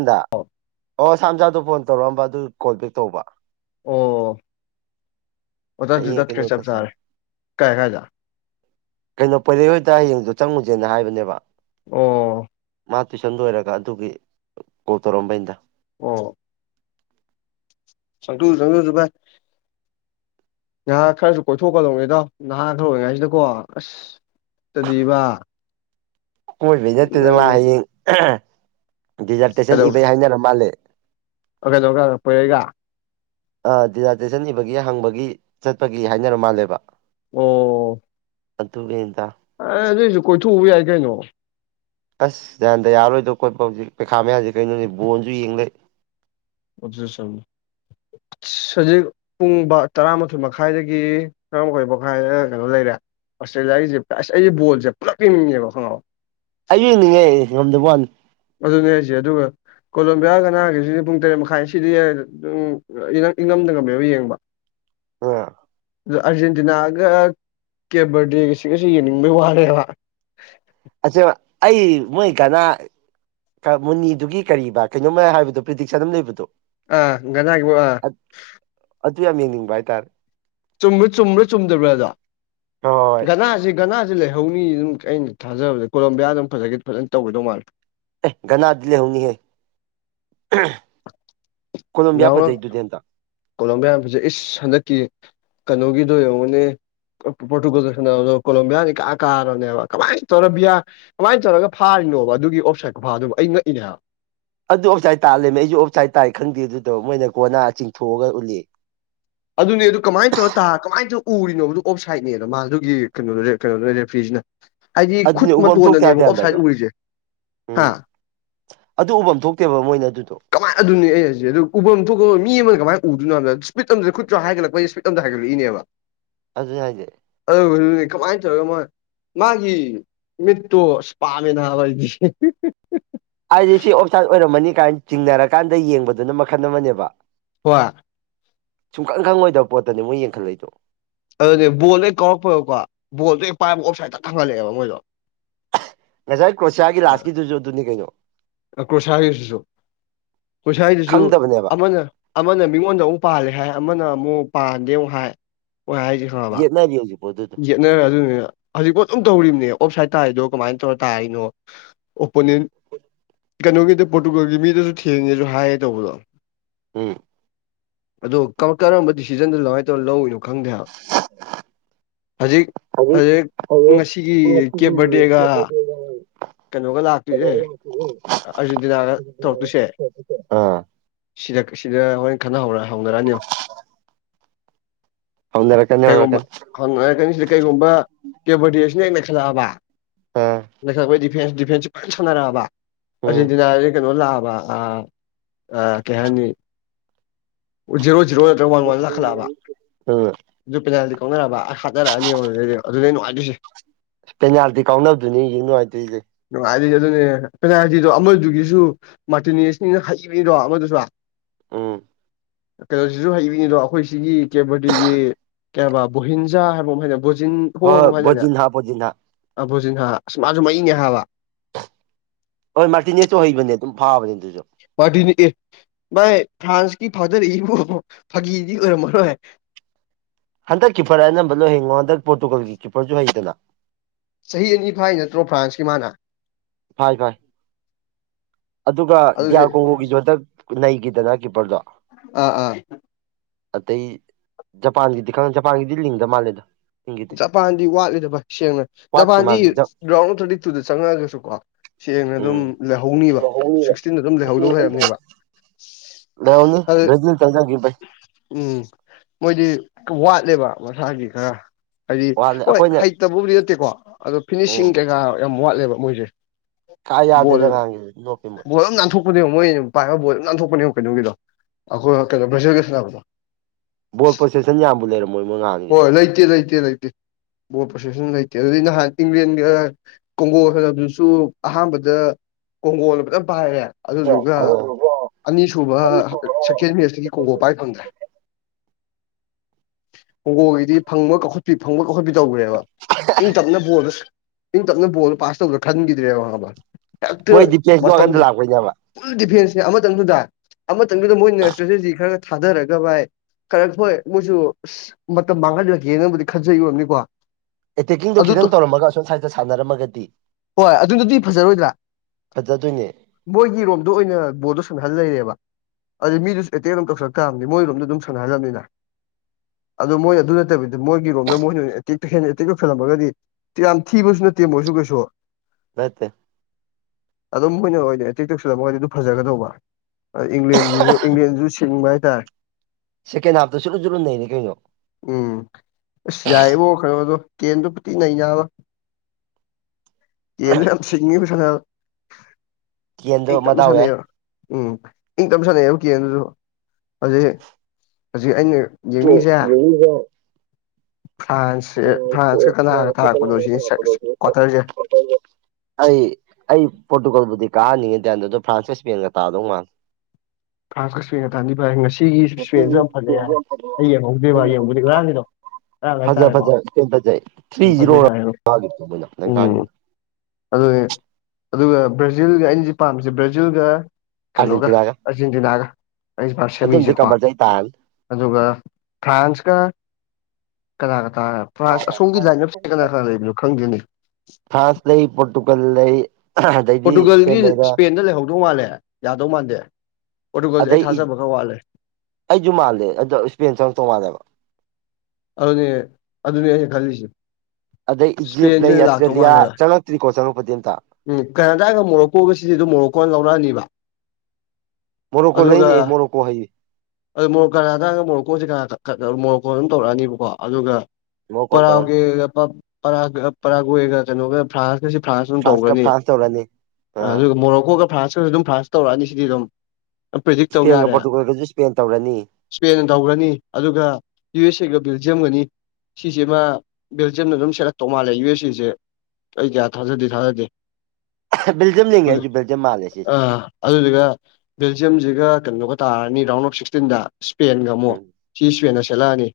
ꯟꯗ ꯑꯣ ꯑꯣ ꯁꯥꯝꯖꯥꯗꯣ ꯐꯣꯟ ꯇꯧꯔꯛꯑꯝꯕ ꯑꯗꯨ ꯀꯣꯜ ꯕꯦꯛ ꯇꯧꯕ ꯑꯣ ꯑꯣꯗꯠ ꯍꯌꯦꯡ ꯗ ꯀꯩꯅꯣ ꯀꯦꯁꯞ ꯆꯠꯁꯦ ꯁꯥꯔꯦ ꯍꯥꯏꯕ ꯀꯩ ꯀꯥꯏꯖ ꯀꯩꯅꯣ ꯄꯣꯏꯔꯩ ꯍꯣꯏꯗ ꯍꯌꯦꯡꯗꯣ ꯆꯪꯉꯨꯁꯦꯅ ꯍꯥꯏꯕꯅꯦꯕ ꯑꯣ ꯃꯥꯠꯇꯨ ꯁꯟꯗꯣꯏꯔꯒ ꯑꯗꯨꯒꯤ ꯀꯧꯇꯔꯝꯝꯕꯩꯗ ꯑꯣ ꯆꯪꯒ ꯆꯪꯒꯁꯨꯕ ꯉꯥꯏꯍꯥꯛ ꯈꯔꯁꯨ ꯀꯣꯏꯊꯣꯛꯀꯗꯧꯅꯦꯗꯣ ꯅꯍꯥꯟ ꯈꯔ ꯑꯣꯏꯉꯥꯏꯁꯤꯗꯀꯣ ꯑꯁ ꯆꯗꯤꯕ ꯀꯣꯏꯕꯩ ꯅꯠꯇꯗ ꯃꯥ ꯍꯌꯦꯡ ꯗꯤꯖꯥꯔꯇꯦꯁꯟ ꯏꯕꯩ ꯍꯥꯏꯅꯅ ꯃꯥꯜꯜꯂꯤꯦ ꯑꯣ ꯀꯩꯅꯧꯀꯄꯔ ꯑꯩꯒ ꯑ ꯗꯤꯖꯥꯔꯇꯦꯁꯟ ꯏꯕꯒꯤ ꯍꯪꯕꯒꯤ ꯆꯠꯄꯒꯤ ꯍꯥꯏꯅꯔ ꯃꯥꯜꯂꯦꯕ ꯎꯝ ꯑꯗꯨ ꯌꯦꯗ ꯑꯦ ꯑꯗꯨꯏꯁꯨ ꯀꯣꯏꯊꯣꯛꯎꯕ ꯌꯥꯏ ꯀꯩꯅꯣ ꯑꯁ ꯌꯥꯟꯗ ꯌꯥꯔꯣꯏꯗꯕ ꯈꯣꯠꯄ ꯍꯧꯖꯤꯛ ꯄꯩꯈꯥ ꯃꯌꯥꯝꯁꯦ ꯀꯩꯅꯣꯅꯤ ꯕꯣꯟꯁꯨ ꯌꯦꯡꯂꯡ ꯂꯩ ꯑꯣꯖ ꯁ ꯁꯖꯤ ꯄꯨꯡꯕ ꯇꯔꯥꯃꯥꯊꯣꯏ ꯃꯈꯥꯏꯗꯒꯤ ꯇꯔꯥꯃꯥꯊꯣꯏ ꯃꯈꯥꯏꯗ ꯀꯩꯅꯣ ꯂꯩꯔꯦ ꯑꯣꯁꯇ꯭ꯔꯦꯂꯤꯌꯥꯒꯤꯁꯦ ꯑꯁ ꯑꯩ ꯕꯣꯜꯁꯦ ꯄꯨꯂꯞ ꯄꯤꯅꯤꯡꯉꯦꯕ ꯈꯪꯉꯛꯑꯣ ꯑꯩ ꯌꯦꯡꯅꯤꯡꯉꯦꯔꯣꯝꯗꯕꯣꯅꯤ ꯑꯗꯨꯅꯦ ꯍꯥꯏꯁꯦ ꯑꯗꯨꯒ ꯀꯣꯂꯣꯝꯕꯤꯌꯥꯒꯅꯥꯒꯤꯁꯤꯗꯤ ꯄꯨꯡ ꯇꯔꯦꯠ ꯃꯈꯥꯏ ꯁꯤꯗꯤꯝ ꯏꯪꯉꯝꯗ ꯉꯝꯃꯦꯕ ꯌꯦꯡꯕ ꯑ ꯑꯗ ꯑꯥꯔꯖꯦꯟꯇꯤꯅꯥꯒ ꯀꯦꯕꯔꯗꯦꯒꯁꯤꯒꯁꯨ ꯌꯦꯡꯅꯤꯡꯕꯒꯤ ꯋꯥꯅꯦꯦꯕ ꯑꯁꯦ ꯑꯩ ꯃꯣꯏ ꯀꯅꯥ ꯃꯨꯅꯤꯗꯨꯒꯤ ꯀꯔꯤꯕꯕꯥ ꯀꯩꯅꯣꯝꯃ ꯍꯥꯏꯕꯗꯣ ꯄ꯭ꯔꯤꯗꯤꯛꯁꯟ ꯑꯃ ꯂꯩꯕꯗꯣ ꯑ ꯟꯒꯤꯕꯨ ꯑ ꯑꯗꯨ ꯌꯥꯝ ꯌꯦꯡꯅꯤꯡꯕ ꯍꯥꯏꯇꯥꯔꯦ ꯆꯨꯝꯕ꯭ꯔꯥ ꯆꯨꯝꯕ꯭ꯔꯥ ꯆꯨꯝꯗꯕ꯭ꯔꯥꯗ ꯍꯣꯏ ꯍꯣꯏ ꯒꯅꯥꯁꯤ ꯒꯅꯥꯁꯦ ꯂꯩꯍꯧꯅꯤ ꯑꯗꯨꯝ ꯑꯩꯅ ꯊꯥꯖꯕꯗ ꯀꯣꯝꯕꯤꯌꯥ ꯑꯗꯨꯝ ꯐꯖ ꯐꯖꯅ ꯇꯧꯒꯗꯧ ꯃꯥꯜꯂꯦ ꯑꯦ ꯒꯅꯥꯗꯤ ꯂꯩꯍꯧꯅꯤꯍꯦ ꯀꯣꯂꯣꯝꯕꯝꯌꯥ ꯔꯥꯎꯟ ꯑꯞ ꯐꯖꯩꯗꯨꯗꯤ ꯍꯟꯗꯛ ꯀꯣꯂꯣꯝꯕꯤꯌꯥ ꯌꯥꯝ ꯐꯖꯩ ꯏꯁ ꯍꯟꯗꯛꯀꯤ ꯀꯩꯅꯣꯒꯤꯗꯣ ꯌꯦꯡꯉꯨꯅꯦ ꯄꯣꯔꯇꯨꯒꯜꯒ ꯁꯥꯅꯕꯗꯣ ꯀꯣꯂꯦꯝꯕꯤꯌꯥꯅ ꯏꯀꯥ ꯀꯥꯔꯅꯦꯕ ꯀꯃꯥꯏ ꯇꯩꯔ ꯕꯤꯌꯥ ꯀꯃꯥꯏꯅ ꯇꯧꯔꯒ ꯐꯥꯔꯤꯅꯣꯕ ꯑꯗꯨꯒꯤ ꯑꯣꯞꯁꯥꯏꯠ ꯈꯨꯐꯥꯗꯨꯕꯣ ꯑꯩ ꯉꯛꯏꯅꯦꯕ ꯑꯗꯨ ꯑꯣꯞꯆꯥꯏꯠ ꯇꯥ ꯂꯩꯃꯦ ꯑꯩꯁꯨ ꯑꯣꯞꯆꯥꯏꯠ ꯇꯥꯏ ꯈꯪꯗꯦ ꯑꯗꯨꯗꯣ ꯃꯣꯏꯅ ꯀꯣꯅꯥ ꯆꯤꯡꯊꯣꯛꯑꯒ ꯎꯠꯂꯤ ꯑꯗꯨꯅꯦ ꯑꯗꯨ ꯀꯃꯥꯏꯅ ꯇꯧꯔ ꯇꯥ ꯀꯃꯥꯏꯅ ꯇꯧꯔ ꯎꯔꯤꯅꯣꯕꯗꯨꯣ ꯑꯣꯞ ꯁꯥꯏꯠꯅꯦꯅ ꯃꯥ ꯑꯗꯨꯒꯤ ꯀꯩꯅꯣ ꯀꯩꯅꯣ ꯔꯦꯐ꯭ꯔꯤꯖꯤꯅ ꯍꯥꯏꯗꯤ ꯈꯨꯠ ꯑꯗꯨꯅꯦ ꯎꯐꯝ ꯊꯣꯛꯇꯦ ꯃꯇꯣꯟꯗꯅꯦꯕ ꯍꯥꯏꯗꯤ ꯑꯣꯞꯁꯥꯏꯠ ꯍꯟꯗꯛꯗꯣ ꯎꯔꯤꯁꯦ ꯍꯥ ꯎꯝ ꯑꯗꯨ ꯎꯐꯝ ꯊꯣꯛꯇꯦꯕ ꯃꯣꯏꯅ ꯑꯗꯨꯗꯣ ꯀꯃꯥꯏꯅ ꯑꯗꯨꯅꯤ ꯑꯩꯩꯅ ꯍꯥꯏꯖꯤ ꯑꯗꯨ ꯎꯐꯝ ꯊꯣꯛꯄ ꯃꯤ ꯑꯃꯅ ꯀꯃꯥꯏꯅ ꯎꯗꯗꯨꯅꯣꯕ ꯏꯁꯄꯤꯠ [unintelligible] ꯍꯥꯏꯒꯠꯛꯄꯩ ꯏꯁꯄꯤꯗ ꯑꯝꯗ ꯍꯥꯏꯒꯠꯂꯛꯏꯅꯦꯕ ꯑꯗꯨ ꯍꯥꯏꯖꯦ ꯑꯗꯨꯒ ꯀꯃꯥꯏꯅ ꯇꯧꯔꯒ ꯃꯣꯏ ꯃꯥꯒꯤ ꯃꯤꯠꯇꯣ ꯑꯁ ꯄꯥꯝꯃꯦꯅꯥꯕ ꯑꯩꯗꯤ [unintelligible] ꯍꯥꯏꯗꯤ ꯁꯤ ꯑꯣꯞꯁꯥꯏꯠ ꯑꯣꯏꯔꯝꯃꯅꯤ ꯀꯥꯏꯅ ꯆꯤꯡꯅꯔꯀꯥꯟꯗ ꯌꯦꯡꯕꯗꯨꯅ ꯃꯈꯜ ꯑꯃꯅꯦꯕ ꯍꯣꯏ ꯁꯨꯡꯈꯟ ꯈꯪꯉꯣꯏꯗꯕ ꯄꯣꯠꯇꯅꯦ ꯃꯣꯏ ꯌꯦꯡꯈꯂꯛꯏꯗꯣ ꯑꯗꯨꯅꯦ ꯕꯣꯜꯗꯣ ꯍꯦꯛ ꯀꯥꯎꯧꯔꯛꯄꯒꯀꯣ ꯕꯣꯜꯗꯣ ꯍꯦꯛ ꯄꯥꯏꯕ ꯑꯣꯞꯁꯥꯏꯗꯇ ꯇꯛ ꯊꯥꯡꯒꯠꯂꯛꯑꯦꯕ ꯃꯣꯏꯗꯣ ꯉꯁꯥꯏ ꯀ꯭ꯔꯣꯁꯤꯌꯥꯒꯤ ꯂꯥꯁꯀꯤꯗꯨꯁꯨ ꯑꯗꯨꯅꯤ ꯀꯩꯅꯣ ꯀ꯭ꯔꯣꯁꯤꯌꯥꯒꯤꯁꯤꯁꯨ ꯀ꯭ꯔꯣꯁꯤꯁꯥꯒꯤꯗꯁꯨ ꯈꯪꯗꯕꯅꯦꯕ ꯑꯃꯅ ꯑꯃꯅ ꯃꯤꯉꯣꯟꯗ ꯑꯃꯨꯛ ꯄꯥꯜꯂꯤ ꯍꯥꯏ ꯑꯃꯅ ꯑꯃꯨꯛ ꯄꯥꯟꯗꯦ ꯑꯃꯨꯛ ꯍꯥꯏ ꯃꯣꯏꯅ ꯍꯥꯏꯁꯦ ꯌꯦꯠꯅꯔꯤ ꯍꯧꯖꯤꯛꯐꯥꯎ ꯑꯗꯨꯗꯣ ꯌꯦꯠꯅꯔ ꯑꯗꯨꯅꯤꯅ ꯍꯧꯖꯤꯛꯐꯥꯎ ꯑꯗꯨꯝ ꯇꯧꯔꯤꯕꯅꯦ ꯑꯣꯞ ꯁꯥꯏꯠ ꯇꯥꯔꯤꯗꯣ ꯀꯃꯥꯏꯅ ꯇꯧꯔ ꯇꯥꯔꯤꯅꯣ ꯑꯣꯄꯣꯅꯤꯟ ꯀꯩꯅꯣꯒꯤꯗꯣ ꯄꯣꯔꯇꯨꯒꯜꯒꯤ ꯃꯤꯗꯁꯨ ꯊꯦꯡꯉꯦꯁꯨ ꯍꯥꯏꯌꯦ ꯇꯧꯕꯗꯣ ꯎꯝ ꯑꯗꯣ ꯀꯔꯝꯕ ꯗꯤꯁꯤꯖꯟꯗꯣ ꯀꯃꯥꯏꯅ ꯇꯧꯅ ꯂꯧꯔꯤꯅꯣ ꯈꯪꯗꯦ ꯍꯥꯏꯕ ꯍꯧꯖꯤꯛ ꯍꯧꯖꯤꯛ ꯉꯁꯤꯒꯤ ꯀꯦꯞ ꯕꯔꯗꯦꯒ ꯀꯩꯅꯣꯒꯥ ꯂꯥꯛꯇꯣꯏꯖꯦ ꯑꯦ [unintelligible] ꯑꯥꯔꯖꯦꯟꯇꯤꯅꯥꯒ ꯇꯧꯔꯛꯇꯣꯏꯁꯦ ꯑꯥ ꯁꯤꯗ ꯁꯤꯗ ꯍꯣꯔꯦꯟ ꯈꯠꯅ ꯍꯧꯔ ꯍꯧꯅꯔꯛꯑꯅꯤ ꯌꯦꯡꯉꯣ ꯍꯧꯅꯔꯛꯀꯅꯤ ꯍꯧꯅꯔꯛꯀꯅꯤ ꯍꯧꯅꯔꯛꯀꯅꯤ ꯁꯤꯗ ꯀꯩꯒꯨꯝꯕ ꯀꯦꯕꯣꯔ ꯗꯦ ꯑꯁꯤꯅ ꯍꯦꯛ ꯅꯩꯈꯠꯂꯛꯑꯕ ꯑꯥ ꯅꯩꯈꯠꯂꯛꯄꯩꯗꯤ ꯐꯦꯟꯁ ꯗꯤꯐꯦꯟꯁꯁꯨ ꯐꯖꯅ ꯁꯥꯟꯅꯔꯛꯑꯕ ꯎꯝ ꯑꯥꯔꯖꯦꯟꯇꯤꯅꯥꯖꯤ ꯀꯩꯅꯣ ꯂꯥꯛꯑꯕ ꯑ ꯑ ꯀꯩ ꯍꯥꯏꯅꯤ ꯖꯤꯔꯣ ꯖꯤꯔꯣ ꯅꯠꯇ꯭ꯔꯒ ꯋꯥꯟ ꯋꯥꯟ ꯂꯥꯛꯈꯠꯂꯛꯑꯕ ꯎꯝ ꯑꯗꯨ ꯄꯦꯅꯥꯜꯇꯤ ꯀꯧꯅꯔꯛꯑꯕ ꯑ ꯍꯥꯠꯅꯔꯛꯑꯅꯤ ꯌꯦꯡꯉꯣ ꯑꯗꯨꯗꯩ ꯅꯨꯡꯉꯥꯏꯗꯣꯏꯁꯦ ꯄꯦꯅꯥꯜꯗꯤ ꯀꯥꯎꯅꯕꯗꯨꯅꯤ ꯌꯦꯡ ꯅꯨꯡꯉꯥꯏꯇꯣꯏꯁꯦ ꯅꯨꯡꯉꯥꯏꯇꯣꯏꯁꯦ ꯑꯗꯨꯅꯦ ꯄꯦꯅꯥꯜꯇꯤꯗꯄ ꯑꯃꯗꯨꯒꯤꯁꯨ ꯃꯥꯔꯇꯤꯅꯦꯁꯅꯤꯅ ꯍꯩꯕꯅꯤꯗꯣ ꯑꯃꯗꯨꯁꯨ ꯑꯝ ꯀꯩꯅꯣꯁꯤꯁꯨ ꯍꯩꯕꯤꯅꯤꯗꯣ ꯑꯩꯈꯣꯏ ꯁꯤꯒꯤ ꯀꯦꯕꯔꯗꯤꯒꯤ ꯀꯩ ꯍꯥꯏ ꯕꯨꯍꯤꯟꯖꯥ ꯍꯥꯏꯕ ꯑꯃ ꯍꯥꯏ ꯕꯣꯖꯤꯟ ꯍꯣꯏ ꯍꯣꯏ ꯕꯣꯖꯤꯟꯍꯥ ꯕꯣꯖꯤꯟꯍꯥ [unintelligible] ꯑꯕꯣꯖꯤꯟ ꯍꯥ ꯑꯁ ꯃꯥꯁꯨ ꯃꯩꯅꯦ ꯍꯥꯏꯕ ꯍꯣꯏ ꯃꯥꯜꯇꯤꯅꯦꯠꯁꯨ ꯍꯩꯕꯅꯦ ꯑꯗꯨꯝ ꯐꯥꯕꯅꯦ ꯑꯗꯨꯁꯨ ꯃꯥꯔꯗꯤꯅꯤ ꯑꯦ ꯃꯥꯏ ꯐ꯭ꯔꯥꯟꯁꯀꯤ ꯐꯥꯗꯔꯛꯏꯕꯣ ꯐꯥꯒꯤꯗꯤ ꯑꯣꯏꯔꯝꯃꯔꯣꯏ ꯍꯟꯗꯛ ꯀꯤꯄꯔ ꯑꯅꯝꯕ ꯂꯣꯏ ꯍꯩꯉꯣ ꯍꯟꯗꯛ ꯄꯣꯔꯇꯨꯒꯜꯒꯤ ꯀꯤꯄꯔꯁꯨ ꯍꯩꯗꯅ ꯆꯍꯤ ꯑꯅꯤ ꯐꯥꯏ ꯅꯠꯇ꯭ꯔꯣ ꯐ꯭ꯔꯥꯟꯁꯀꯤ ꯃꯥꯅ ꯐ ꯐ ꯑꯗꯨꯒ ꯑꯗꯨꯗꯤ ꯗꯤꯌꯥꯔ ꯀꯣꯒꯣꯒꯤꯁꯨ ꯍꯟꯇꯛ ꯅꯩꯈꯤꯗꯅ ꯀꯤꯞꯄꯔꯗꯣ ꯑꯥ ꯑꯥ ꯑꯇꯩ ꯖꯄꯥꯟꯒꯤꯗꯤ ꯈꯪ ꯖꯄꯥꯟꯒꯤꯗꯤ ꯂꯤꯡꯗ ꯃꯥꯜꯂꯦꯗ ꯂꯤꯡꯒꯤꯗꯤ ꯖꯄꯥꯟꯗꯤ ꯋꯥꯠꯂꯤꯗꯕ ꯁꯦꯡꯅ ꯋꯥꯠꯈꯤ ꯖꯄꯥꯟꯗꯤ ꯃꯥꯜꯂꯦ ꯖꯞ ꯔꯥꯎꯟ ꯊꯥꯔꯇꯤ ꯇꯨꯗ ꯆꯪꯉꯛꯑꯒꯁꯨ ꯀꯣ ꯁꯦꯡꯅ ꯑꯗꯨꯝ ꯎꯝ ꯂꯩꯍꯧꯅꯤꯕ ꯁꯤꯛꯁꯇꯤꯟꯗ ꯑꯗꯨꯝ ꯂꯩꯍꯧꯗꯧꯕ ꯍꯥꯏꯩꯞꯅꯦꯕ ꯂ ꯭ꯔꯁ ꯇꯪꯪ ꯎꯝ ꯃꯣꯏꯗꯤ ꯋꯥꯠꯂꯦꯕ ꯃꯁꯥꯒꯤ ꯈꯔ ꯍꯥꯏꯗꯤ ꯋꯥꯠꯂꯦ ꯍꯣꯏ ꯑꯩꯈꯣꯏꯅ ꯍꯩꯇꯕꯕꯨꯗꯤ ꯅꯠꯇꯦꯀꯣ ꯑꯗꯣ ꯐꯤꯅꯤꯁꯤꯡ ꯎꯝ ꯀꯩꯀꯥ ꯌꯥꯝ ꯋꯥꯠꯂꯦꯕ ꯃꯣꯏꯁꯦ ꯀꯥ ꯣꯜ ꯌꯥꯗꯦꯗ ꯉꯥꯡꯉꯤꯁꯦ ꯅꯣꯞꯄꯤ ꯃꯣꯏ ꯣꯜ ꯑꯃ ꯅꯅꯥꯊꯣꯛ ꯊꯣꯛꯄꯅꯦꯣ ꯃꯣꯏ ꯄꯥꯏꯕ ꯕꯣ ꯑꯗꯨ ꯟꯊꯣꯛꯄꯅꯦꯕꯣ ꯀꯩꯅꯣꯒꯤꯗꯣ ꯑꯩꯈꯣꯏꯩꯅꯣ ꯭ꯔꯦꯖꯗꯣ ꯕꯣꯜ ꯄꯣꯁꯦꯁꯟ ꯌꯥꯝꯕꯨ ꯂꯩꯔꯝꯃꯣꯏ ꯃꯣꯏꯉꯥꯟꯒꯤꯗꯣ ꯅꯣꯢꯗꯤ ꯂꯩꯇꯦ ꯂꯩꯇꯦ ꯕꯣꯜ ꯄ꯭ꯔꯣꯁꯦꯁꯟ ꯂꯩꯇꯦ ꯑꯗꯨꯗꯩ ꯅꯍꯥꯟ ꯏꯪꯂꯦꯟꯒ ꯀꯣꯡꯒꯣꯒꯥ ꯁꯅꯥꯕꯗꯨꯁꯨ ꯑꯍꯥꯟꯕꯗ ꯀꯣꯡꯒꯣꯅ ꯐꯖꯥ ꯄꯥꯏ ꯑꯗꯨꯗꯨꯒ ꯑꯗꯨꯗꯨꯀꯣ ꯑꯅꯤꯁꯨꯕ ꯁꯦꯀꯦꯟ ꯃꯦꯁꯇꯒꯤ ꯀꯣꯡꯒꯣ ꯄꯥꯏꯕ ꯐꯪꯗ꯭ꯔꯦ ꯀꯣꯡꯒꯣꯒꯤꯗꯤ ꯐꯪꯕ ꯀꯥꯎꯈꯠꯄꯤ ꯐꯪꯕ ꯀꯥꯎꯈꯠꯄꯤ ꯇꯧꯈ꯭ꯔꯦꯕ ꯏꯪ ꯇꯞꯅ ꯕꯣꯜ ꯏꯪ ꯇꯞꯅ ꯕꯣꯜꯗꯣ ꯄꯥꯁ ꯇꯧꯗ꯭ꯔꯥ ꯈꯟꯈꯤꯗ꯭ꯔꯦꯕ ꯍꯦꯛꯇꯥ ꯃꯣꯏ ꯗꯤꯐꯦꯟꯁꯀꯤ ꯋꯥꯈꯟꯗ ꯃꯇꯝꯁꯦ ꯂꯥꯛꯄꯩꯅꯦꯕ ꯐꯨꯜ ꯗꯤꯐꯦꯟꯁꯅꯦ ꯑꯃꯇꯪꯗꯨꯗ ꯑꯃꯇꯪꯗꯨꯗ ꯃꯣꯏꯅ ꯏꯁꯇ꯭ꯔꯦꯇꯦꯖꯤ ꯈꯔ ꯊꯥꯗꯔꯒ ꯚꯥꯏ ꯀꯔꯥ ꯍꯣꯏ ꯃꯣꯏꯁꯨ ꯃꯇꯝ ꯃꯥꯡꯍꯜꯂꯒꯦꯅꯕꯨꯗꯤ ꯈꯟꯖꯩꯕ ꯑꯣꯏꯔꯝꯅꯤꯀꯣ ꯑꯦꯇꯦꯛꯀꯤꯡꯗꯣ ꯑꯗꯨ ꯈꯤꯇꯪ ꯇꯧꯔꯝꯒ ꯁꯣꯝ ꯁ꯭ꯥꯏꯗ ꯁꯥꯟꯅꯔꯝꯃꯥꯒꯗꯤ ꯍꯣꯏ ꯑꯗꯨꯗꯨꯗꯤ ꯐꯖꯔꯣꯏꯗ꯭ꯔꯥ ꯐꯖꯗꯣꯏꯅꯦ ꯃꯣꯏꯒꯤ ꯔꯣꯝꯗꯣ ꯑꯣꯏꯅ ꯕꯣꯗꯣ ꯁꯅꯍꯜ ꯂꯩꯔꯦꯕ ꯑꯗꯩ ꯃꯤꯗꯨꯁꯨ ꯑꯦꯇꯦꯛ ꯁꯨꯝ ꯇꯧꯁꯟꯂꯛꯇꯥꯕꯅꯤ ꯃꯣꯏꯔꯣꯝꯗ ꯑꯗꯨꯝ ꯁꯥꯟꯅꯍꯜꯕꯅꯤꯅ ꯑꯗꯨ ꯃꯣꯏ ꯑꯗꯨ ꯅꯠꯇꯕꯤꯗ ꯃꯣꯏ ꯔꯣꯝꯗ ꯃꯣꯏꯅ ꯑꯣꯏꯅꯥ ꯍꯦꯟꯅ ꯑꯦꯇꯦꯛ ꯇꯩꯁꯜꯂꯝꯃꯒꯗꯤ ꯌꯥꯝ ꯊꯤꯕꯁꯨ ꯅꯠꯇꯦ ꯃꯣꯏꯁꯨ ꯀꯩꯁꯨ [unintelligible] ꯑꯗꯨꯝ ꯃꯣꯏꯅ ꯑꯣꯏꯅ ꯑꯦꯇꯦꯛ ꯇꯧꯁꯜꯂꯛꯄꯥ ꯑꯗꯨ ꯐꯖꯒꯗꯧꯕ ꯏꯪꯂꯦꯟ ꯏꯪꯂꯦꯟꯁꯨ ꯁꯤꯡꯕ ꯍꯥꯏꯇꯥꯔꯦ ꯁꯀꯦꯟ ꯍꯥꯐꯇꯥ ꯁꯨꯔꯨꯖꯨꯔꯨ ꯅꯩꯔꯦ ꯀꯩꯅꯦ ꯎꯝ ꯑꯁ ꯌꯥꯏꯕꯣ ꯀꯩꯅꯣꯗꯣ ꯀꯦꯟꯗꯣ ꯊꯤꯅꯩ ꯅꯥꯕ ꯀꯦꯟꯗꯣ ꯌꯥꯝ ꯁꯤꯡꯉꯤꯕꯨ ꯁꯅꯥ ꯀꯦꯟꯗꯣ ꯏꯪ ꯇꯞꯅꯥ ꯃꯗꯥꯎ ꯌꯥꯏ ꯁꯥꯅꯩꯕ ꯎꯝ ꯏꯪꯇꯞ ꯁꯥꯟꯅꯩꯌꯦꯕ ꯀꯦꯟ ꯗꯨꯁꯨ ꯍꯧꯖꯤꯛ ꯍꯧꯖꯤꯛ ꯑꯩꯅ ꯌꯦꯡꯅꯤꯡꯉꯤꯁꯦ [unintelligible] ꯐ꯭ꯔꯥꯟꯁ ꯐ꯭ꯔꯥꯟꯁꯀ ꯀꯅꯥꯒ ꯊꯥꯔꯛꯄꯅꯣ ꯁꯤꯅꯤ ꯀ꯭ꯋꯥꯇꯔꯁꯦ [unintelligible] ꯑꯩ ꯑꯩ ꯄꯣꯔꯇꯨꯒꯜꯕꯨꯗꯤ ꯀꯥꯍꯟꯅꯤꯡꯉꯦ ꯑꯗꯨꯗꯣ ꯐ꯭ꯔꯥꯟꯁ ꯀꯥ ꯏꯁꯄꯦꯟꯒ ꯇꯥꯗꯧ ꯃꯥꯜꯂꯦ ꯐ꯭ꯔꯥꯟꯁꯀꯥ ꯏꯁꯄꯦꯟꯒ ꯇꯥꯅꯤ ꯕꯥꯏ ꯉꯁꯤꯒꯤ ꯏꯁꯄꯦꯟꯁꯨ ꯌꯥꯝ ꯐꯖꯩ ꯍꯥꯏ ꯑꯩ ꯌꯦꯡꯍꯧꯗꯦꯕ ꯌꯦꯡꯕꯗꯤ ꯉꯔꯥꯡꯒꯤꯗꯣ ꯉꯔꯥꯡ ꯐꯖ ꯍꯥꯏꯇꯥꯔꯦꯀꯣ ꯐꯖ ꯏꯁꯄꯦꯟ ꯐꯖꯩ ꯊ꯭ꯔꯤ ꯑꯗꯨꯝ ꯐꯖꯩ ꯖꯤꯔꯣꯥ ꯍꯥꯏꯌꯦꯕ ꯀꯥꯈꯤꯕꯗꯣ ꯃꯣꯏꯅ ꯑꯗꯨꯃꯥꯏ ꯀꯥꯈꯤꯕꯅꯣ ꯑꯗꯨꯅꯤ ꯑꯗꯨꯒ ꯕ꯭ꯔꯥꯖꯤꯜꯒ ꯑꯩꯅ ꯍꯧꯖꯤꯛ ꯄꯥꯝꯃꯤꯁꯦ ꯕ꯭ꯔꯥꯖꯤꯜꯒ ꯀꯩꯅꯣꯒ ꯑꯔꯖꯦꯟꯇꯤꯅꯥꯒ ꯑꯥꯔꯖꯦꯟꯇꯤꯅꯥꯒ ꯑꯄꯥ ꯁꯦꯃꯤꯁꯦꯀꯣ ꯀꯝꯄꯜꯁꯔꯤ ꯇꯥꯔꯅꯤ ꯑꯗꯨꯒ ꯐ꯭ꯔꯥꯟꯁꯀꯥ ꯀꯅꯥꯒ ꯇꯥꯔꯕ ꯐꯔꯥꯁ ꯑꯁꯣꯝꯒꯤ ꯂꯥꯏꯜꯑꯄ ꯁꯦ ꯀꯅꯥ ꯀꯅꯥ ꯂꯩꯕꯅꯣ ꯈꯪꯗꯦ ꯐ꯭ꯔꯥꯟꯁ ꯂꯩ ꯄꯣꯔꯇꯨꯒꯜ ꯂꯩ ꯑꯗꯩꯗꯤ ꯏꯁꯄꯦꯟ ꯄꯣꯔꯇꯨꯒꯜꯒꯤ ꯂꯩꯔꯦ ꯁ꯭ꯄꯦꯟꯗ ꯂꯩꯍꯧꯗꯧ ꯃꯥꯜꯂꯦ ꯌꯥꯗꯧ ꯃꯥꯟꯗꯦ ꯄꯣꯔꯇꯨꯒꯜꯁꯦ ꯑꯗꯩ ꯑꯩ ꯏ ꯊꯥꯖꯕ ꯈꯔ ꯋꯥꯠꯂꯦ ꯑꯩꯁꯨ ꯃꯥꯜꯂꯦ ꯑꯗꯣ ꯏꯁꯄꯦꯟ ꯆꯪꯛꯇꯧ ꯃꯥꯟꯕꯥ ꯑꯗꯨꯅꯦ ꯑꯗꯨꯅꯦ ꯑꯩ ꯈꯜꯂꯤꯁꯦ ꯑꯗꯩ ꯏꯖꯤꯞ ꯏꯁꯄꯦꯟꯁꯦ ꯂꯩ ꯑꯣꯏꯅ ꯂꯥꯛꯇꯧ ꯑꯁꯇ꯭ꯔꯦꯂꯤꯌꯥ ꯃꯥꯜꯂꯦꯕ ꯆꯪꯉꯛꯇ꯭ꯔꯤꯀꯣ ꯆꯪꯉꯛꯄꯗꯤ ꯑꯝꯇꯥ ꯎꯝ ꯀꯥꯅꯗꯥꯒꯥ ꯃꯣꯔꯣꯛꯀꯣꯒꯥ ꯁꯤꯜꯂꯤꯗꯣ ꯃꯣꯔꯣꯛꯀꯣꯅ ꯂꯧꯔꯛꯑꯅꯤꯕ ꯃꯣꯔꯣꯀꯣ ꯂꯩꯅꯦ ꯑꯦ ꯃꯣꯔꯣꯀꯣ ꯍꯩ ꯑꯗꯣ ꯃꯣꯔꯣꯛ ꯀꯅꯥꯗꯒꯥ ꯃꯣꯔꯣꯛꯀꯣꯒꯥꯁꯦ ꯃꯣꯔꯣꯛꯀꯣ ꯑꯗꯨꯝ ꯇꯧꯔꯛꯑꯅꯤꯕꯀꯣ ꯑꯗꯨꯒ ꯃꯣꯔꯣꯀꯣꯅ ꯇꯧꯔꯅꯤ ꯄꯔꯥꯎꯒꯦ ꯄꯔꯥ ꯄꯔꯥꯎ ꯒꯋꯦ ꯐ꯭ꯔꯥꯟꯁ ꯀ ꯁꯤ ꯐ꯭ꯔꯥꯟꯁ ꯐ꯭ꯔꯥꯟꯁꯀ ꯇꯧꯒ꯭ꯔꯅꯤ ꯐ꯭ꯔꯥꯟꯁ ꯇꯧꯔꯅꯤ ꯑꯥ ꯑꯗꯨꯒ ꯃꯣꯔꯣꯛꯀꯣꯒ ꯐ꯭ꯔꯥꯟꯁꯀꯁꯨ ꯑꯗꯨꯝ ꯐ꯭ꯔꯥꯟ ꯇꯧꯔꯛꯑꯅꯤ ꯁꯤꯗꯤ ꯑꯗꯨꯝ ꯄ꯭ꯔꯔꯤꯗꯤꯛ ꯇꯧ ꯏꯁꯄꯦꯟꯒ ꯌꯥꯔꯦ ꯄꯣꯔꯇꯨꯒꯜꯒꯁꯨ ꯏꯁꯄꯦꯟ ꯇꯧꯔꯅꯤ ꯏꯁꯄꯦꯟꯅ ꯇꯧꯒ꯭ꯔꯅꯤ ꯑꯗꯨꯒ ꯌꯨ ꯑꯦꯁ ꯑꯦꯒ ꯕꯦꯜꯖꯤꯌꯝꯒꯅꯤ ꯁꯤꯁꯤꯃꯥ ꯕꯦꯜꯖꯤꯌꯝꯅ ꯑꯗꯨꯝ ꯁꯦꯠꯂꯛ ꯇꯧ ꯃꯥꯜꯂꯦ ꯌꯨ ꯑꯦꯁ ꯖ‌ꯦ ꯑꯩ ꯀꯌꯥ ꯊꯥꯖꯗꯤ ꯊꯖꯥ ꯕꯦꯜꯖꯤꯌꯝ ꯂꯤꯡꯉꯦ ꯑꯩꯁꯨ ꯕꯦꯜꯖꯤꯌꯝ ꯃꯥꯜꯂꯦ ꯁꯤ ꯑ ꯑꯗꯨꯗꯨꯒ ꯕꯦꯜꯖꯤꯌꯝꯖꯤꯒ ꯀꯩꯅꯣꯒ ꯇꯥꯔꯅꯤ ꯔꯥꯎꯟ ꯑꯣꯐ ꯁꯤꯛꯁꯇꯤꯟꯗ ꯁꯄꯦꯟꯒ ꯑꯃꯨꯛ ꯎꯝ ꯁꯤ ꯏꯁꯄꯦꯟꯅ ꯁꯦꯠꯂꯛꯑꯅꯤ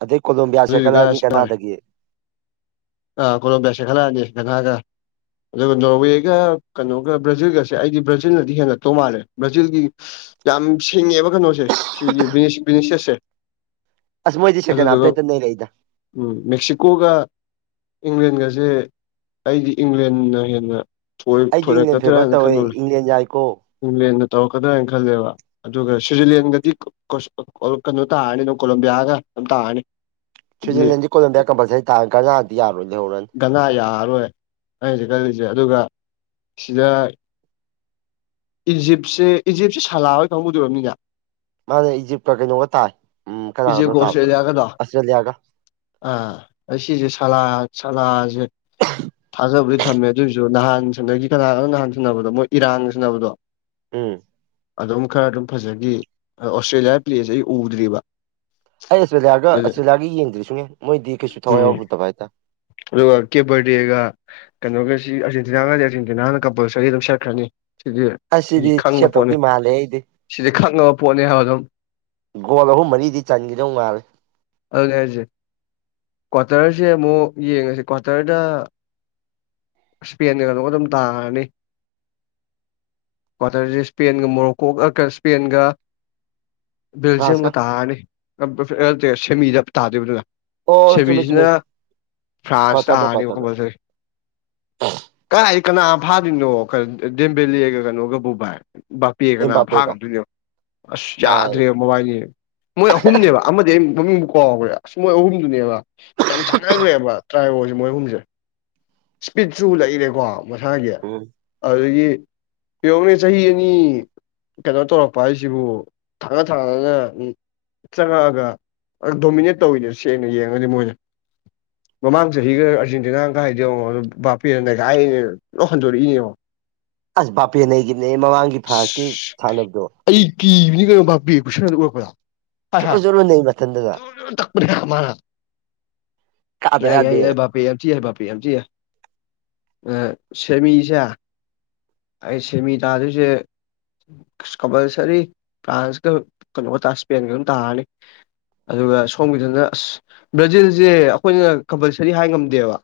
ꯑꯗꯩ ꯀꯣꯝꯕ ꯕꯤꯌꯥ [unintelligible] [inaudible] ꯑ ꯀꯣꯂꫭꯝꯕꯤꯌꯥ ꯆꯦꯡꯈꯠꯂꯛꯑꯅꯤ ꯅꯈꯥꯏꯒ ꯑꯗꯨꯒ ꯅꯣꯔꯋꯦꯒ ꯀꯩꯅꯣꯒ ꯕ꯭ꯔꯥꯖꯤꯜꯒꯁꯦ ꯑꯩꯗꯤ ꯕ꯭ꯔꯥꯖꯤꯜꯅꯗꯤ ꯍꯦꯟꯅ ꯇꯣꯡ ꯃꯥꯥꯜꯂꯦ ꯕ꯭ꯔꯥꯖꯤꯜꯒꯤ ꯌꯥꯝ ꯁꯤꯡꯉꯦꯕ ꯀꯩꯅꯣꯁꯦ ꯁꯤꯒꯤ ꯕꯤꯅꯤꯁ ꯕꯤꯅꯤꯁꯤꯌꯁꯁꯦ ꯑꯗꯨꯗꯨꯒ ꯑꯩꯂꯩꯗ ꯎꯝ ꯃꯦꯛꯁꯤꯀꯣꯒ ꯏꯪꯂꯦꯟꯒꯁꯦ ꯑꯩꯗꯤ ꯏꯪꯂꯦꯟꯅ ꯍꯦꯟꯅ ꯊꯣꯏ ꯑꯩꯁꯨ ꯏꯪꯂꯦꯟ ꯊꯣꯏꯔꯛꯀꯗꫭꯏꯔꯥ ꯐꯦꯚꯔ ꯍꯥꯏꯅ ꯇꯧꯋꯦ ꯈꯟꯕꯝꯂꯩ ꯏꯪꯂꯦꯟ ꯌꯥꯏꯀꯣ ꯏꯪꯂꯦꯟꯅ ꯇꯧꯔꯛꯀꯗ꯭ꯔꯥ ꯍꯥꯏꯅ ꯈꯜꯂꯦꯕ ꯑꯗꯨꯒ ꯁ꯭ꯋꯤꯖꯔꯂꯦꯟꯒꯗꯤ ꯀꫭꯁ ꯀꯩꯅꯣ ꯇꯥꯔꯅꯤ ꯑꯗꯨꯝ ꯀꯣꯂꯣꯕꯤꯌꯥꯒ ꯑꯗꯨꯝ ꯇꯥꯔꯅꯤ ꯑꯗꯨꯗꯤ ꯁ꯭ꯋꯤꯖꯔꯂꯦꯟꯗꯤ ꯀꫭꯂꯝꯕꯤꯌꯥ ꯀꯝꯄꯜꯁꯔꯤ ꯇꯥꯟꯅꯤ ꯒꯟꯅꯥꯗꯤ ꯌꯥꯔꯣꯏ ꯂꯩꯍꯧꯔꯅꯤ ꯒꯅꯥ ꯌꯥꯔꯔꯣꯏ ꯑꯩ ꯍꯖꯤꯛ ꯈꯜꯂꯤꯁꯦ ꯑꯗꯨꯒ ꯁꯤꯗ ꯏꯖꯤꯞꯁꯦ ꯏꯖꯤꯞꯁꯦ ꯁꯥꯜꯂꯥꯍꫭꯏ ꯀꯥꯡꯕꯨꯗꯣ ꯑꯣꯏꯔꯝꯅꯤꯅꯦ ꯃꯥꯅꯦ ꯏꯖꯤꯞꯀ ꯀꯩꯅꯣꯒ ꯇꯥꯏ ꯎꯝ ꯀꯅꯥꯒꯅꯣ ꯏꯖꯤꯞꯀ ꯇꯥꯕꯗꯣ ꯑꯣꯁꯇ꯭ꯔꯦꯂꯤꯌꯥꯒꯗꯣ ꯑꯁꯇ꯭ꯔꯦꯂꯤꯌꯥꯒ ꯑꯥ ꯑꯥ ꯁꯤꯁꯦ ꯁꯂꯥ ꯁꯂꯥꯥꯖ‌ꯦ ꯊꯥꯖꯕꯨꯗꯤ ꯊꯝꯃꯦ ꯑꯗꯨꯑꯣꯏꯖꯨ ꯅꯍꯥꯟ ꯁꯥꯟꯅꯒꯤ ꯀꯅꯥꯒꯅꫭ ꯅꯍꯥꯟ ꯁꯥꯟꯅꯕꯗꯣ ꯃꯣꯏ ꯏꯔꯥꯟꯒ ꯁꯥꯟꯅꯕꯗꯣ ꯎꯝ ꯑꯗꯨꯝ ꯈꯔ ꯑꯗꯨꯝ ꯐꯖꯒꯤ ꯑꯣꯁꯇ꯭ꯔꯦꯂꯤꯌꯥ ꯄ꯭ꯂꯦꯁꯦ ꯑꯩ ꯎꯗ꯭ꯔꯤꯕ ꯑꯩ ꯑꯁꯇ꯭ꯔꯦꯂꯤꯌꯥꯒ ꯑꯗꯨ ꯑꯁꯇꯦꯂꯤꯌꯥꯒꯤ ꯌꯦꯡꯗ꯭ꯔꯤ ꯁꯨꯡꯉꯦꯡ ꯃꯣꯏꯗꯤ ꯀꯩꯁꯨ ꯊꯋꯥꯏ ꯌꯥꯎꯔꯨꯗꯕ ꯍꯥꯏꯇꯥꯏ ꯑꯗꯨ ꯀꯦ ꯚꯔꯗꯦꯒ ꯀꯩꯅꯣꯒꯁꯤ ꯑꯥꯔꯖꯦꯟꯇꯤꯅꯥꯒꯗꯤ ꯑꯥꯔꯖꯦꯟꯇꯤꯅꯥꯅ ꯀꯝꯄꯜꯁꯔꯤ ꯑꯗꯨꯝ ꯁꯦꯠꯈ꯭ꯔꯅꯤ ꯑꯁ ꯁꯤꯗꯤ ꯈꯪꯉ ꯄꯣꯠꯅꯤ ꯁꯦꯠꯇꯧꯗꯤ ꯃꯥꯜꯂꯦ ꯑꯩꯗꯤ ꯁꯤꯗꯤ ꯈꯪꯉꯕ ꯄꯣꯠꯅꯤ ꯍꯥꯏꯕ ꯑꯗꯨꯝ ꯒꯣꯜ ꯑꯍꯨꯝ ꯃꯔꯤꯗꯤ ꯆꯟꯒꯤꯗꯧ ꯃꯥꯜꯂꯦ ꯑꯗꯨꯅꯦ ꯍꯥꯏꯁꯦ ꯀ꯭ꯋꯥꯇꯔꯁꯦ ꯑꯃꯨꯛ ꯌꯦꯡꯉꯁꯤ ꯀ꯭ꯋꯥꯇꯔꯗ ꯏꯁꯄꯦꯟꯒ ꯀꯩꯅꫭꯒ ꯑꯗꯨꯝ ꯇꯥꯔꯅꯤ ꯀ꯭ꯋꯥꯇꯔꯖ‌ꯦ ꯏꯁꯄꯦꯟꯒ ꯃꯣꯔꯣꯛꯀꯣꯒ ꯑ ꯀꯩ ꯏꯁꯄꯦꯟꯒ ꯐ꯭ꯔꯥꯟꯁꯀ ꯕꯦꯜꯖꯤꯌꯝꯒ ꯇꯥꯔꯅꯤ ꯀꯝꯄꯜꯁ ꯑ ꯅꯠꯇꯦ ꯁꯦꯃꯤꯗ ꯇꯥꯗꫭꯏꯕ ꯑꯗꯨꯅ ꯑꯣ ꯆꯨꯝꯃꯤ ꯆꯨꯝꯃꯤ ꯁꯦꯃꯤꯁꯤꯅ ꯐ꯭ꯔꯥꯟꯁ ꯀ꯭ꯋꯥꯇꯔꯗ ꯇꯥꯔꯅꯤꯕ ꯀ꯭ꯋꯥꯇꯔꯗ ꯀꯝꯄꯜꯁꯔꯤ ꯀꯥꯏ ꯀꯅꯥ ꯐꯥꯗꯣꯏꯅꯣ ꯗꯦꯝꯕꯦꯂ‌ꯦꯒ ꯀꯩꯅꯣꯒꯕꯨ ꯚꯥꯏ ꯕꯥꯄꯦ ꯀꯅꯥ ꯑꯦꯝꯕꯥꯄꯦꯒ ꯐꯥꯉꯝꯗꯣꯏꯅꫭ ꯌꯦꯡꯎꯣ ꯑꯁ ꯑꯥ ꯌꯥꯗ꯭ꯔꯦꯕ ꯃꯣꯕꯥꯏꯅꯤ ꯃꯣꯏ ꯑꯍꯨꯝꯅꯦꯕ ꯑꯃꯗꯤ ꯑꯩ ꯃꯃꯤꯡꯕꯨ ꯀꯥꯎꯒꯔꯦ ꯑꯁ ꯃꯣꯏ ꯑꯍꯨꯝꯗꯨꯅꯦꯕ ꯌꯥꯝ ꯆꯥꯟꯅꯒ꯭ꯔꯦꯕ ꯇ꯭ꯔꯥꯏꯌꫭꯁꯦ ꯃꯣꯏ ꯑꯍꯨꯝꯁꯦ ꯏꯁꯄꯤꯠꯁꯨ ꯂꯩꯔꯦꯀꯣ ꯃꯁꯥꯒꯤ ꯎꯝ ꯑꯗꯨꯗꯒꯤ ꯌꯦꯡꯉꫭꯅꯦ ꯆꯍꯤ ꯑꯅꯤ ꯀꯩꯅꯣ ꯇꯧꯔꯛꯄ ꯍꯥꯏꯁꯤꯕꯨ ꯊꯥꯡꯅ ꯊꯪꯅꯅ ꯆꯪꯉꯛꯑꯒ ꯗꯣꯃꯤꯅꯦꯠ ꯇꯧꯋꯤꯅꯦ ꯁꯦꯡꯅ ꯌꯦꯡꯉꯒꯗꯤ ꯃꯣꯏꯅ ꯃꯃꯥꯡ ꯆꯍꯤꯒ ꯑꯔꯖꯦꯟꯇꯤꯅꯥꯅ ꯀꯥꯏ ꯌꯦꯡꯉꯣ ꯕꯥꯄꯦꯅ ꯅꯩꯈꯥꯢꯔꯤꯅꯦ ꯀꯩꯅꯣ ꯂꫭꯏ ꯍꯟꯗꯣꯔꯛꯏꯅꯦ ꯌꯦꯡꯉꫭ ꯑꯁ ꯕꯥꯄꯦ ꯅꯩꯒꯤꯝꯅꯤꯍꯦ ꯃꯃꯥꯡꯒꯤ ꯐ꯭ꯔꯥꯟꯁꯀꯤ ꯑꯁ ꯁꯥꯟꯅꯕꯗꯣ ꯑꯩ ꯀꯤꯕꯅꯤ ꯀꯩꯅꯣ ꯕꯥꯄꯦꯒꯤ ꯈꯨꯁꯥꯅꯗꫭ ꯎꯔꯛꯄꯗ ꯍꯥꯏ ꯖꯨꯔꯨ ꯍꯥꯏ ꯖꯨꯔꯨ ꯅꯩ ꯃꯊꯟꯗꯅ ꯖꫭꯔꫭ ꯖꫭꯔ ꯇꯛꯄꯅꯦ ꯃꯥꯅ ꯀꯥꯗ ꯌꯥꯗꯦꯅ ꯄꯤ ꯑꯆ ꯕꯥꯄꯤ [unintelligible] ꯁꯦꯃꯤꯁꯦ ꯑꯩ ꯁꯦꯃꯤ ꯇꯥꯗꯣꯏꯁꯦ ꯀꯝꯄꯜꯁꯔꯤ ꯐ꯭ꯔꯥꯟꯁꯀ ꯀꯩꯅꯣꯒ ꯊꯥ ꯏꯁꯄꯦꯟꯒ ꯑꯗꯨꯝ ꯇꯥꯔꯅꯤ ꯑꯗꯨꯒ ꯁꯣꯝꯒꯤꯗꯅ ꯑꯁ ꯕ꯭ꯔꯥꯖꯤꯜꯁꯦ ꯑꯩꯈꯣꯏꯅ ꯀꯝꯄꯜꯁꯔꯤ ꯍꯥꯏ ꯉꯝꯗꯦꯕ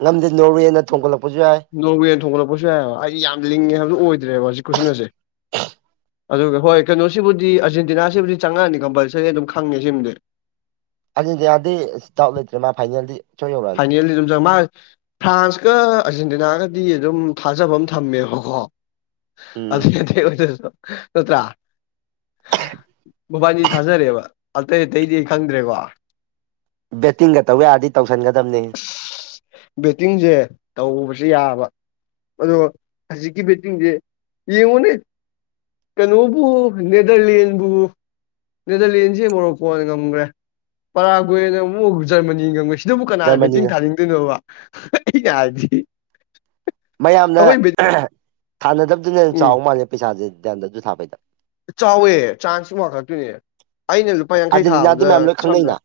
ꯉꯝꯗꯦ ꯅꯣꯔꯋꯦꯅ ꯊꯣꯝꯒꯠꯂꯛꯄꯁꯨ ꯌꯥꯏ ꯅꯣꯔꯋꯦꯅ ꯊꯣꯝꯒꯠꯂꯛꯄꯁꯨ ꯌꯥꯏꯑꯕ ꯑꯩꯗꯤ ꯌꯥꯝ ꯂꯤꯡꯉꯦ ꯍꯥꯏꯕꯗꯣ ꯑꯣꯏꯗ꯭ꯔꯦꯕ ꯍꯧꯖꯤꯛ ꯈꯨꯁꯟꯅꯁꯦ ꯑꯗꯨꯒ ꯍꯣꯏ ꯀꯩꯅꯣꯁꯤꯕꯨꯗꯤ ꯑꯔꯖꯦꯟꯇꯤꯅꯥꯁꯤꯕꯨꯗꯤ ꯆꯪꯉꯛꯑꯅꯤ ꯀꯝꯄꯜꯁꯔꯤ ꯑꯗꯨꯝ ꯈꯪꯉꯦ ꯁꯤꯃꯗꯤ ꯑꯖꯦꯟꯇꯤꯅꯥꯗꯤ ꯏꯁ ꯗꯥꯎꯠ ꯂꯩꯇ꯭ꯔꯦ ꯃꯥ ꯐꯥꯏꯅꯦꯜꯗꯤ ꯁꫭꯏ ꯌꯧꯔꯛꯑꯅꯤ ꯐꯥꯏꯅꯦꯜꯂꯤ ꯑꯗꯨꯝ ꯆꯪ ꯃ ꯐ꯭ꯔꯥꯟꯁꯀ ꯑꯥꯔꯖꯦꯟꯇꯤꯅꯥꯒꯗꯤ ꯑꯗꯨꯝ ꯊꯥꯖꯕ ꯑꯃ ꯊꯝꯃꯦꯕꯀꯣ ꯎꯝ ꯑꯗꯨꯏ ꯅꯠꯇꯦ [unintelligible] ꯅꯠꯇ꯭ꯔꯥ ꯃꯕꯥꯅꯤ ꯊꯥꯖꯔꯦꯕ ꯑꯇꯩ ꯑꯇꯩꯗꯤ ꯑꯩ ꯈꯪꯗ꯭ꯔꯦꯀꯣ ꯕꯦꯠꯇꯤꯡꯒ ꯇꯧ ꯌꯥꯔꯗꯤ ꯇꯧꯁꯟꯒꯗꯝꯅꯤ ꯕꯦꯠꯇꯤꯡꯖꯦ ꯇꯧꯕꯁꯦ ꯌꯥꯕ ꯑꯗꯣ ꯍꯧꯖꯤꯛꯀꯤ ꯕꯦꯠꯇꯤꯡꯗꯤ ꯌꯦꯡꯉꯨꯅꯦ ꯀꯩꯅꯣꯕꯨ ꯅꯦꯗꯔꯂꯦꯟꯕꯨ ꯅꯦꯗ꯭ꯔꯂꯦꯟꯁꯦ ꯃꯣꯔꯣꯛꯀꯣꯅ ꯉꯝꯒ꯭ꯔꯦ ꯄꯔꯥꯒ꯭ꯋꯦꯅ ꯑꯃꯨꯛ ꯖ꯭ꯔꯃꯅꯤ ꯉꯝꯃꯁꯤ ꯀꯅꯥ ꯕꯦꯇꯤꯡ ꯖꯔꯃꯅꯤꯅ ꯊꯥꯅꯤꯡꯗꯣꯏꯅꯣꯕ ꯑꯩꯩꯅ ꯍꯥꯏꯗꯤ ꯃꯌꯥꯝꯅ ꯑꯩꯈꯣꯏ ꯕꯦꯠ ꯑꯦꯍꯦ ꯊꯥꯅꯗꯕꯗꯨꯅ ꯍꯦꯟ ꯎꯝ ꯆꯥꯎ ꯃꯥꯜꯂꯦ ꯄꯩꯁꯥꯖꯦ ꯗ꯭ꯌꯥꯟꯗꯗꯨ ꯊꯥꯕꯩꯗ ꯆꯥꯎꯋꯦ ꯆꯥꯟꯁ ꯋꯥꯡꯈꯂꯠꯇꯨꯏꯅꯦ ꯑꯩꯅ ꯂꯨꯄꯥ ꯌꯥꯡꯈꯩ ꯑꯥꯔꯖꯦꯟꯇꯤꯅꯥꯗꯤ ꯊꯥꯕꯗ ꯃꯌꯥꯝ ꯂꯣꯏ ꯁꯝꯅꯥ ꯈꯪꯅꯩꯅ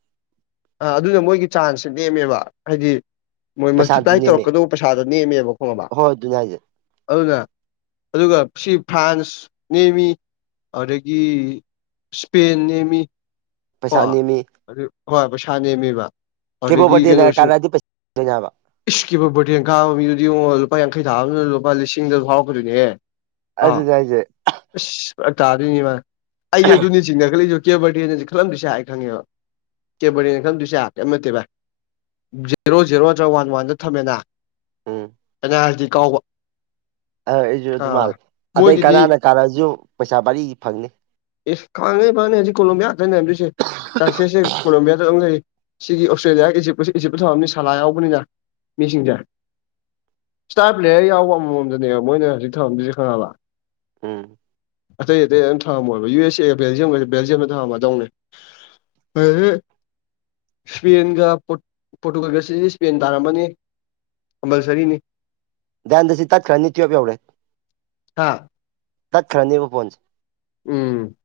ꯑ ꯑꯗꯨꯅ ꯃꯣꯏꯒꯤ ꯆꯥꯟꯁ ꯁꯦ ꯅꯦꯝꯃꯦꯕ ꯍꯥꯏꯗꯤ ꯃꯣꯏ ꯄꯩꯁꯥꯁꯨ ꯃꯜꯇꯤꯄ꯭ꯂꯥꯏ ꯅꯦꯝꯃꯦ ꯇꯧꯔꯛꯀꯗꯧꯕ ꯄꯩꯁꯥꯗꯣ ꯅꯦꯝꯃꯦꯕ ꯈꯣꯉꯕ ꯍꯣꯏ ꯑꯗꯨꯅꯦ ꯍꯥꯏꯁꯦ ꯑꯗꯨꯅ ꯑꯗꯨꯒ ꯁꯤ ꯐ꯭ꯔꯥꯟꯁ ꯅꯦꯃꯤ ꯑꯗꯥꯒꯤ ꯁ꯭ꯄꯦꯟ ꯅꯦꯃꯤ ꯄꯩꯁꯥ ꯑꯅꯦꯃꯤ ꯑꯗꯨ ꯍꯣꯏ ꯄꯩꯁꯥ ꯅꯦꯝꯃꯤꯕ ꯀꯦꯕꯣꯕꯔꯗꯤꯅꯔ ꯀꯔꯥꯑꯗꯤ ꯄꯩ ꯗꯣꯏꯅꯦꯍꯥꯏꯕ ꯏꯁ ꯀꯤꯕ ꯕꯣꯔꯗꯦꯟ ꯀꯥꯕ ꯃꯤꯗꯨꯗꯤ ꯌꯣꯉꯣ ꯂꯨꯄꯥ ꯌꯥꯡꯈꯩ ꯊꯥꯕꯗꯨꯅ ꯂꯨꯄꯥ ꯂꯤꯁꯤꯡꯗ ꯐꯥꯎꯔꯛꯀꯗꯨꯏꯅꯤꯍꯦ ꯑꯗꯨꯅꯤ ꯍꯥꯏꯖꯦ ꯑꯁ ꯐꯔꯛ ꯇꯗꯣꯏꯅꯤꯃ ꯑꯩꯗꯤ ꯑꯗꯨꯨꯅꯤ ꯆꯤꯡꯅꯈꯂꯛꯏꯖꯤ ꯀꯦꯕꯔꯗꯦꯟ [unintelligible] ꯈꯜꯂꯝꯗꯣꯏꯁꯦ ꯑꯩ ꯈꯪꯉꯦꯕ ꯀꯦꯕ꯭ꯔꯗꯦꯟꯅ ꯈꯜꯂꯝꯗꯣꯏꯁꯦ ꯀꯩꯏꯝ ꯅꯠꯇꯦ ꯕꯥꯏ ꯖꯦꯔꯣ ꯖꯦꯔꯣ ꯅꯠꯇ꯭ꯔ ꯋꯥꯟ ꯋꯥꯟꯗ ꯊꯝꯃꯦꯅ ꯎꯝ ꯄꯦꯅꯥꯜꯇꯤ ꯀꯥꯎꯕ ꯑ ꯑꯩꯖꯨ ꯑꯗꯨ ꯈꯪꯉꯕ ꯃꯥꯜꯂꯤ ꯑꯗꯩ ꯃꯣꯏꯒꯤꯗꯤ ꯒꯅꯥꯅ ꯀꯥꯔꯛꯑꯖꯨ ꯄꯩꯁꯥ ꯚꯔꯤꯢ ꯐꯪꯅꯤ ꯑꯁ ꯈꯪꯉꯦ ꯐꯪꯅꯤ ꯍꯧꯖꯤꯛ ꯀꯣꯂꯣꯕꯤꯌꯥ ꯉꯥꯛꯇꯅꯦ ꯅꯩꯔꯝꯗꯣꯏꯁꯦ ꯆꯥꯟꯁꯦꯁꯁꯦ ꯀꯣꯂꯣꯝꯌꯥꯗ ꯑꯝ ꯂꯩ ꯁꯤꯒꯤ ꯑꯣꯁꯇ꯭ꯔꯦꯂꯤꯌꯥ ꯏꯖꯤꯞꯀꯁꯦ ꯏꯖꯤꯞꯇ ꯊꯥꯕ ꯃꯤ ꯁꯥꯂ ꯌꯥꯎꯕꯅꯤꯅ ꯃꯤꯁꯤꯡꯁꯦ ꯏꯁꯇꯥꯔ ꯄ꯭ꯂꯦꯌꯔ ꯌꯥꯎꯕ ꯑꯃꯃꯝꯗꯅꯦꯕ ꯃꯣꯏꯅ ꯍꯧꯖꯤꯛ ꯊꯃꯝꯗꯣꯏꯖꯦ ꯈꯪꯉꯕ ꯎꯝ ꯑꯇꯩ ꯑꯇꯩ ꯑꯝ ꯊꯃꯝꯃꯣꯏꯕ ꯌꯨ ꯑꯦꯁ ꯑꯦꯒ ꯕꯦꯜꯖꯤꯌꯝ ꯒꯖꯦ ꯕꯦꯜꯖꯤꯌꯝꯗ ꯊꯃꯃꯗꯧꯅꯦ [unintelligible] ꯁ꯭ꯄꯦꯟꯒ ꯄ꯭ꯣꯔ꯭ꯠ ꯄꯣꯔꯇꯨꯒꯜꯒ ꯁꯤꯗꯤ ꯁ꯭ꯄꯦꯟ ꯇꯥꯔꯝꯃꯅꯤ ꯀꯝꯄꯜꯁꯔꯤꯅꯤ ꯗꯌꯥꯟꯗ ꯁꯤ ꯇꯠꯈ꯭ꯔꯅꯤ ꯇꯨꯋꯦꯞ ꯌꯧꯔꯦ ꯍꯥꯥ ꯇꯠꯈ꯭ꯔꯅꯦꯕ ꯐꯣꯟꯁꯤ ꯎꯝ